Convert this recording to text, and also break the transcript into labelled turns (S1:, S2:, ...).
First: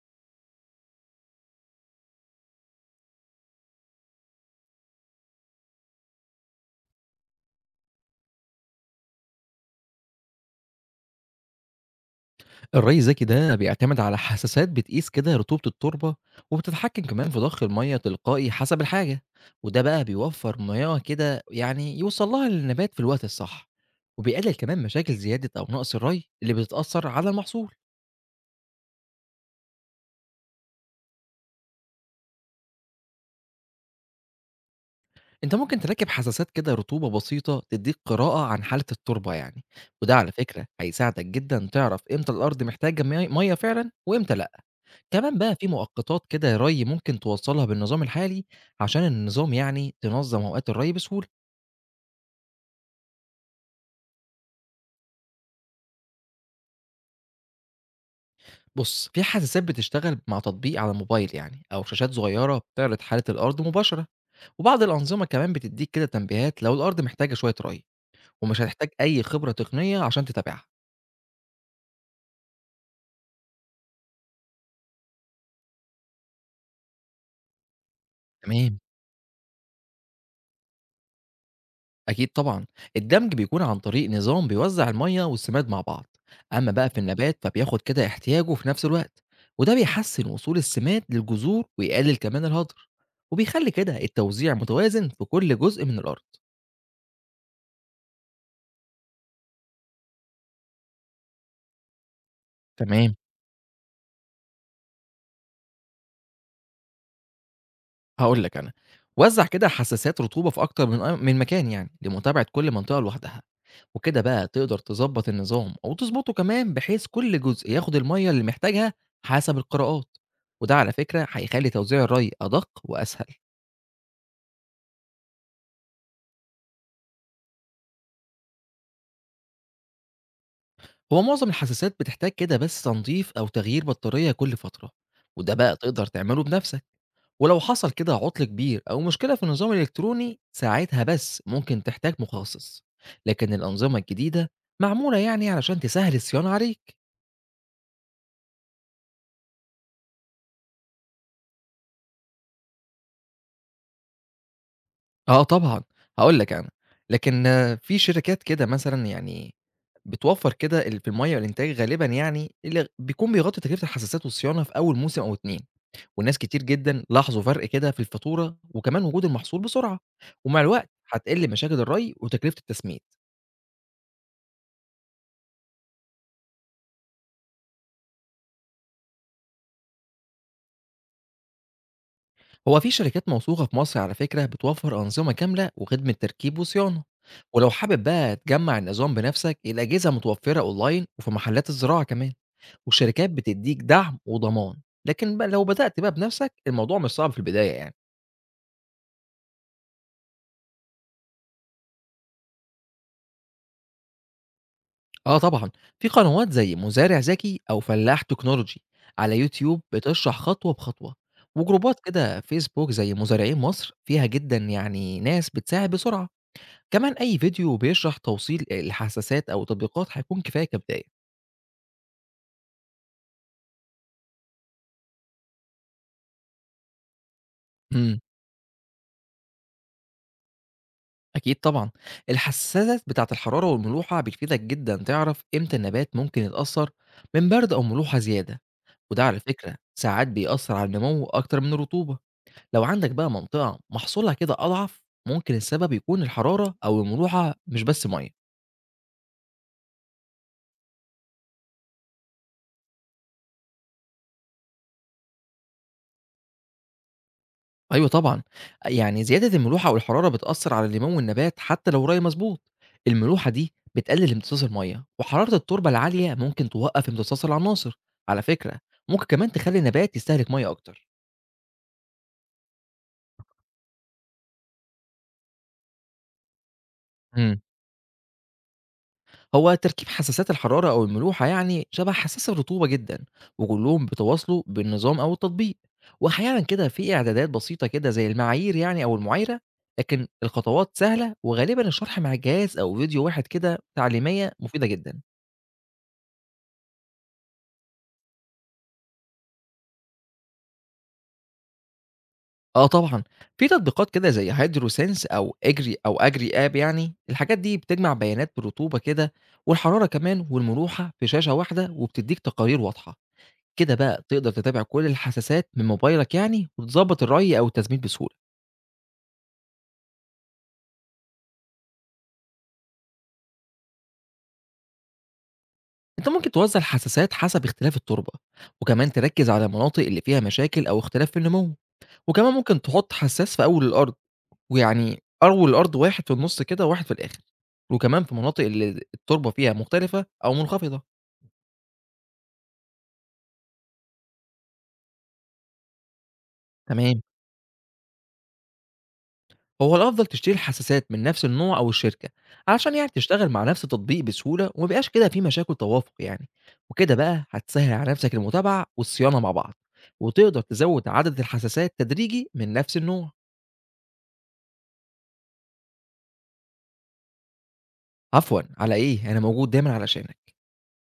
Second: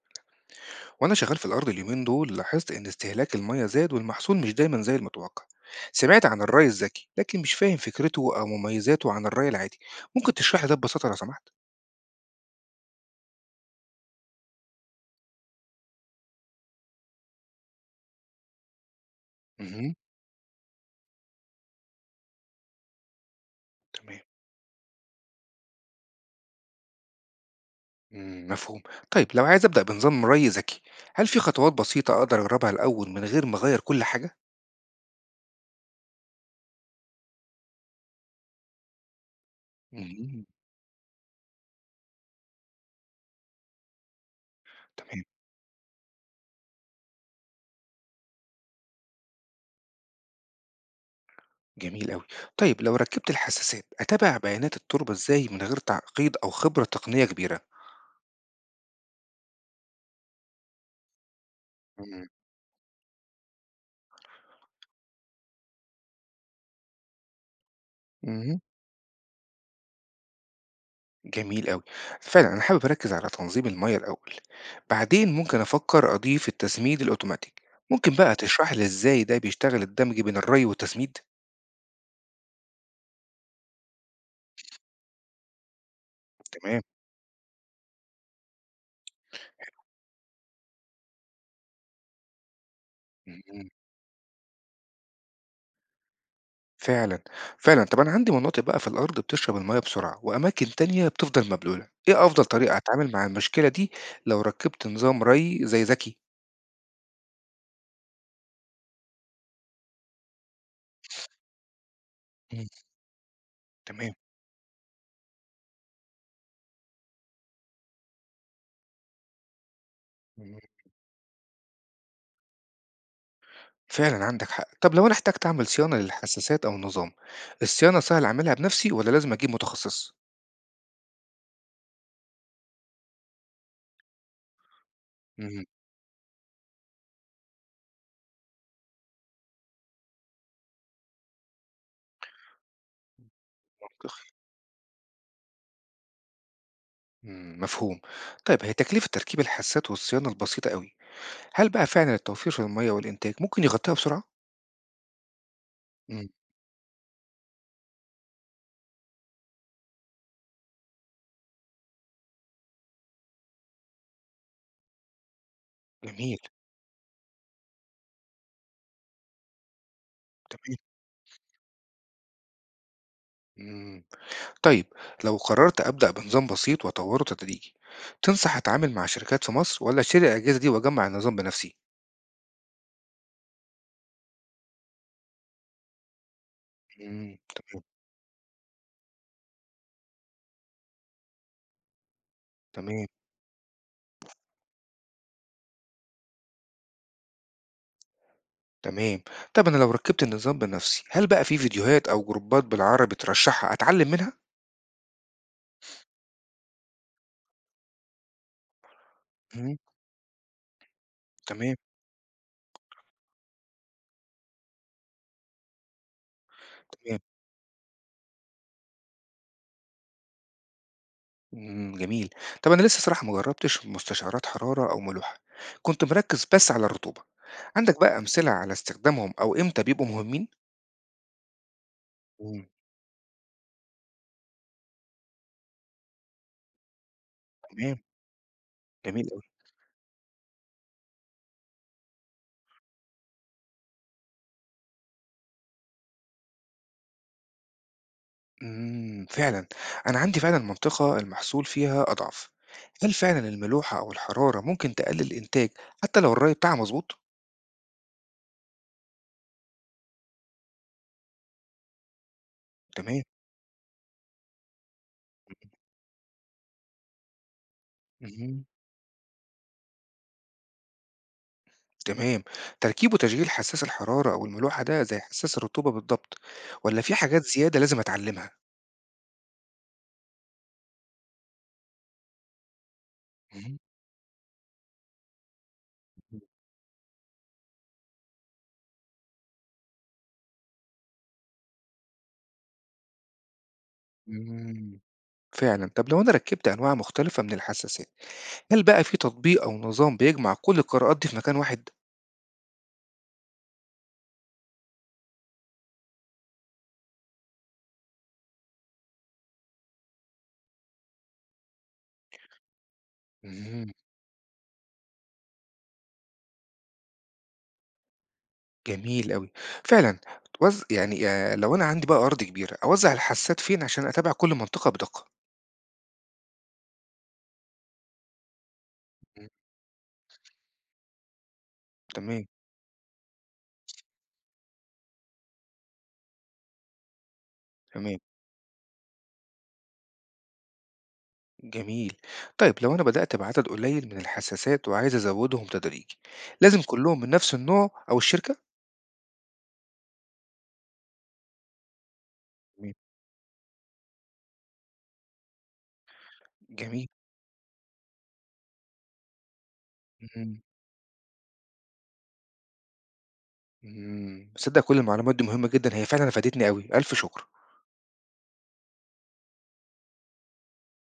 S1: وانا شغال في الارض اليومين دول، لاحظت ان استهلاك الميه زاد والمحصول مش دايما زي المتوقع. سمعت عن الري الذكي لكن مش فاهم فكرته او مميزاته عن الري العادي. ممكن تشرح لي ده ببساطه لو سمحت؟
S2: الري الذكي ده بيعتمد على حساسات بتقيس كده رطوبة التربة، وبتتحكم كمان في ضخ المية تلقائي حسب الحاجة. وده
S1: امم.
S2: بقى بيوفر مياه كده يعني يوصل لها للنبات في الوقت الصح،
S1: تمام.
S2: وبيقلل كمان مشاكل زيادة أو نقص الري اللي بتتأثر على المحصول.
S1: مم، مفهوم. طيب لو عايز ابدا بنظام ري ذكي، هل في خطوات بسيطه اقدر اجربها الاول من غير ما اغير كل حاجه؟
S2: انت ممكن تركب حساسات كده رطوبة بسيطة تديك قراءة عن حالة التربة يعني، وده على
S1: امم.
S2: فكرة هيساعدك جدا تعرف امتى الأرض محتاجة مية فعلا وامتى لا.
S1: تمام.
S2: كمان بقى في مؤقتات كده ري ممكن توصلها بالنظام الحالي عشان النظام يعني تنظم اوقات الري بسهوله.
S1: جميل قوي. طيب لو ركبت الحساسات، اتابع بيانات التربه ازاي من غير تعقيد او خبره تقنيه كبيره؟
S2: بص، في حساسات بتشتغل مع تطبيق على الموبايل يعني، او شاشات صغيره بتعرض حاله الارض مباشره، وبعض الانظمه كمان بتديك كده تنبيهات لو الارض محتاجه شويه ري، ومش
S1: امم.
S2: هتحتاج اي خبره تقنيه عشان تتابعها.
S1: جميل أوي. فعلًا أنا حابب أركّز على تنظيم المَيّة الأول، بعدين ممكن أفكّر أضيف التسميد الأوتوماتيك. ممكن بقى تشرح
S2: تمام.
S1: لي إزاي ده بيشتغل، الدمج بين الري والتسميد؟
S2: أكيد طبعًا، الدمج بيكون عن طريق نظام بيوزع المَيّة والسماد مع بعض، أمّا
S1: تمام.
S2: بقى في النبات فبياخد كده احتياجه في نفس الوقت، وده بيحسّن وصول السماد للجذور ويقلل كمان الهدر،
S1: اهم.
S2: وبيخلّي كده التوزيع متوازن في كل جزء من الأرض.
S1: فعلًا، فعلًا. طب أنا عندي مناطق بقى في الأرض بتشرب المَيّة بسرعة وأماكن تانية بتفضل مبلولة. إيه أفضل طريقة أتعامل
S2: تمام.
S1: مع المشكلة دي لو ركّبت نظام ري ذكي؟
S2: هاقول لك أنا، وزّع كده حساسات رطوبة في أكتر من مكان يعني، لمتابعة
S1: إمم.
S2: كل منطقة لوحدها،
S1: تمام.
S2: وكده بقى تقدر تضبّط النظام أو تضبطه كمان بحيث كل جزء ياخد المَيّة اللي محتاجها حسب القراءات،
S1: إمم.
S2: وده على فكرة هيخلّي توزيع الري أدق وأسهل.
S1: فعلًا عندك حق. طب لو أنا احتجت أعمل صيانة للحساسات أو النظام، الصيانة سهل أعملها بنَفْسي والّا لازم أجيب متخصص؟
S2: هو معظم الحساسات بتحتاج كده بس تنضيف أو تغيير بطارية كل فترة، وده
S1: إمم.
S2: بقى تقدر تعمله بنفسك. ولو حصل كده عطل كبير أو مشكلة في النظام الإلكتروني، ساعتها بس ممكن تحتاج مخصص، لكن الأنظمة
S1: منطقي.
S2: الجديدة معمولة يعني علشان تسهل الصيانة عليك.
S1: مم، مفهوم. طيب هي تكلفة تركيب الحسات والصيانة البسيطة قوي، هل بقى فعلا التوفير في المية والإنتاج ممكن يغطيها بسرعة؟
S2: آه طبعا.
S1: مم.
S2: هقول لك أنا، لكن في شركات كده مثلا يعني بتوفر كده في المية والإنتاج غالبا يعني، اللي بيكون بيغطي تكلفة الحساسات والصيانة في أول موسم أو اتنين. وناس
S1: جميل.
S2: كتير جدا لاحظوا فرق كده في الفاتورة، وكمان وجود المحصول بسرعة، ومع
S1: تمام.
S2: الوقت هتقل مشاكل الري وتكلفة التسميد.
S1: مم. طيب لو قررت أبدأ بنظام بسيط وأطوره تدريجي، تنصح أتعامل مع شركات في مصر ولا أشتري الأجهزة دي وأجمع النظام بنفسي؟
S2: هو في شركات موثوقة في مصر على فكرة بتوفر أنظمة كاملة وخدمة تركيب وصيانة،
S1: مم.
S2: ولو
S1: تمام.
S2: حابب بقى تجمع النظام بنفسك، الأجهزة متوفرة أونلاين وفي محلات الزراعة كمان،
S1: تمام.
S2: والشركات بتديك دعم وضمان. لكن بقى لو بدأت بقى بنفسك الموضوع مش صعب في البداية يعني.
S1: تمام. طب أنا لو ركبت النظام بنفسي، هل بقى في فيديوهات أو جروبات بالعربي ترشحها أتعلم منها؟
S2: اه طبعا، في قنوات زي مزارع ذكي أو فلاح تكنولوجي على
S1: مم.
S2: يوتيوب بتشرح خطوة بخطوة،
S1: تمام.
S2: وجروبات كده فيسبوك زي مزارعين مصر فيها جدا يعني ناس بتساعد بسرعة، كمان
S1: تمام.
S2: أي فيديو بيشرح توصيل الحساسات أو تطبيقات هيكون كفاية كبداية.
S1: إمم، جميل. طَب أنا لسه صراحة ما جرّبتش مستشعرات حرارة أو ملوحة، كنت مركّز بس على الرطوبة. عندك بقى
S2: امم
S1: أمثلة على استخدامهم أو إمتى بيبقوا مهمين؟
S2: أكيد طبعًا.
S1: إمم،
S2: الحساسات بتاعة الحرارة والملوحة بتفيدك جدا تعرف إمتى النبات ممكن يتأثر من برد أو
S1: تمام،
S2: ملوحة زيادة، وده
S1: جميل
S2: على
S1: أوي.
S2: فكرة ساعات بيأثر على النمو أكتر من الرطوبة. لو عندك بقى منطقة محصولها كده أضعف، ممكن السبب يكون الحرارة أو الملوحة مش بس مية.
S1: إمم، فعلًا. أنا عندي فعلًا منطقة المحصول فيها أضعف. هل فعلًا الملوحة أو الحرارة ممكن تقلل الإنتاج حتى لو الري بتاعها مضبوط؟
S2: أيوه طبعًا، يعني زيادة الملوحة والحرارة بتأثّر على الليمون والنبات حتى لو الري مضبوط،
S1: تمام.
S2: الملوحة دي بتقلل امتصاص المَيّة، وحرارة التربة العالية ممكن توقّف امتصاص العناصر، على
S1: اهم.
S2: فكرة ممكن كمان تخلّي النبات يستهلك مَيّة أكتر.
S1: تمام. تركيب وتشغيل حساس الحرارة أو الملوحة ده زي حساس الرطوبة بالضبط، والّا في حاجات
S2: إمم.
S1: زيادة لازم أتعلّمها؟
S2: هو تركيب حساسات الحرارة أو الملوحة يعني شبه حساس الرطوبة جدًا، وكلّهم بيتواصلوا بالنظام أو التطبيق، وأحيانًا كده في إعدادات بسيطة كده زي المعايير يعني أو المُعايرة، لكن الخطوات سهلة وغالبًا الشرح مع جهاز أو فيديو واحد كده تعليمية مفيدة
S1: إمم.
S2: جدًا.
S1: فعلا. طب لو أنا ركبت أنواع مختلفة من الحساسات، هل بقى في تطبيق أو نظام بيجمع كل القراءات دي في مكان واحد؟
S2: آه طبعًا، في تطبيقات كده زي HydroSense أو Agri أو AgriApp يعني، الحاجات دي بتجمع بيانات الرطوبة كده والحرارة كمان والمروحة في شاشة واحدة وبتدّيك تقارير واضحة،
S1: مم.
S2: كده بقى تقدر تتابع كل الحساسات من موبايلك يعني وتضبط الري أو التسميد بسهولة.
S1: جميل أوي. فعلا. وز... يعني آه، لو أنا عندي بقى أرض كبيرة، أوزع الحساسات فين عشان أتابع كل منطقة بدقة؟
S2: أنت ممكن توزع الحساسات حسب اختلاف التربة، وكمان
S1: مم.
S2: تركّز على المناطق اللي فيها مشاكل أو اختلاف في النمو،
S1: تمام.
S2: وكمان ممكن تحط حساس في أول الأرض، ويعني أول الأرض واحد في النُص كده وواحد في الآخر،
S1: تمام.
S2: وكمان في مناطق اللي التربة فيها مختلفة أو منخفضة.
S1: جميل. طيب لو أنا بدأت بعدد قليل من الحساسات وعايز أزودهم تدريجي، لازم كلهم
S2: تمام.
S1: من نفس النوع أو الشركة؟
S2: هو الافضل تشتري الحساسات من نفس النوع او الشركه
S1: تمام.
S2: علشان يعني تشتغل مع نفس التطبيق بسهوله، وما يبقاش كده في مشاكل توافق يعني،
S1: جميل.
S2: وكده بقى هتسهل على نفسك المتابعه والصيانه مع بعض، وتقدر
S1: مم.
S2: تزود عدد الحساسات تدريجي من نفس النوع.
S1: مم، صدق كل المعلومات دي مهمة جدا، هي فعلا فادتني أوي، ألف شكر.
S2: عفوا، على ايه، انا موجود دايما علشانك.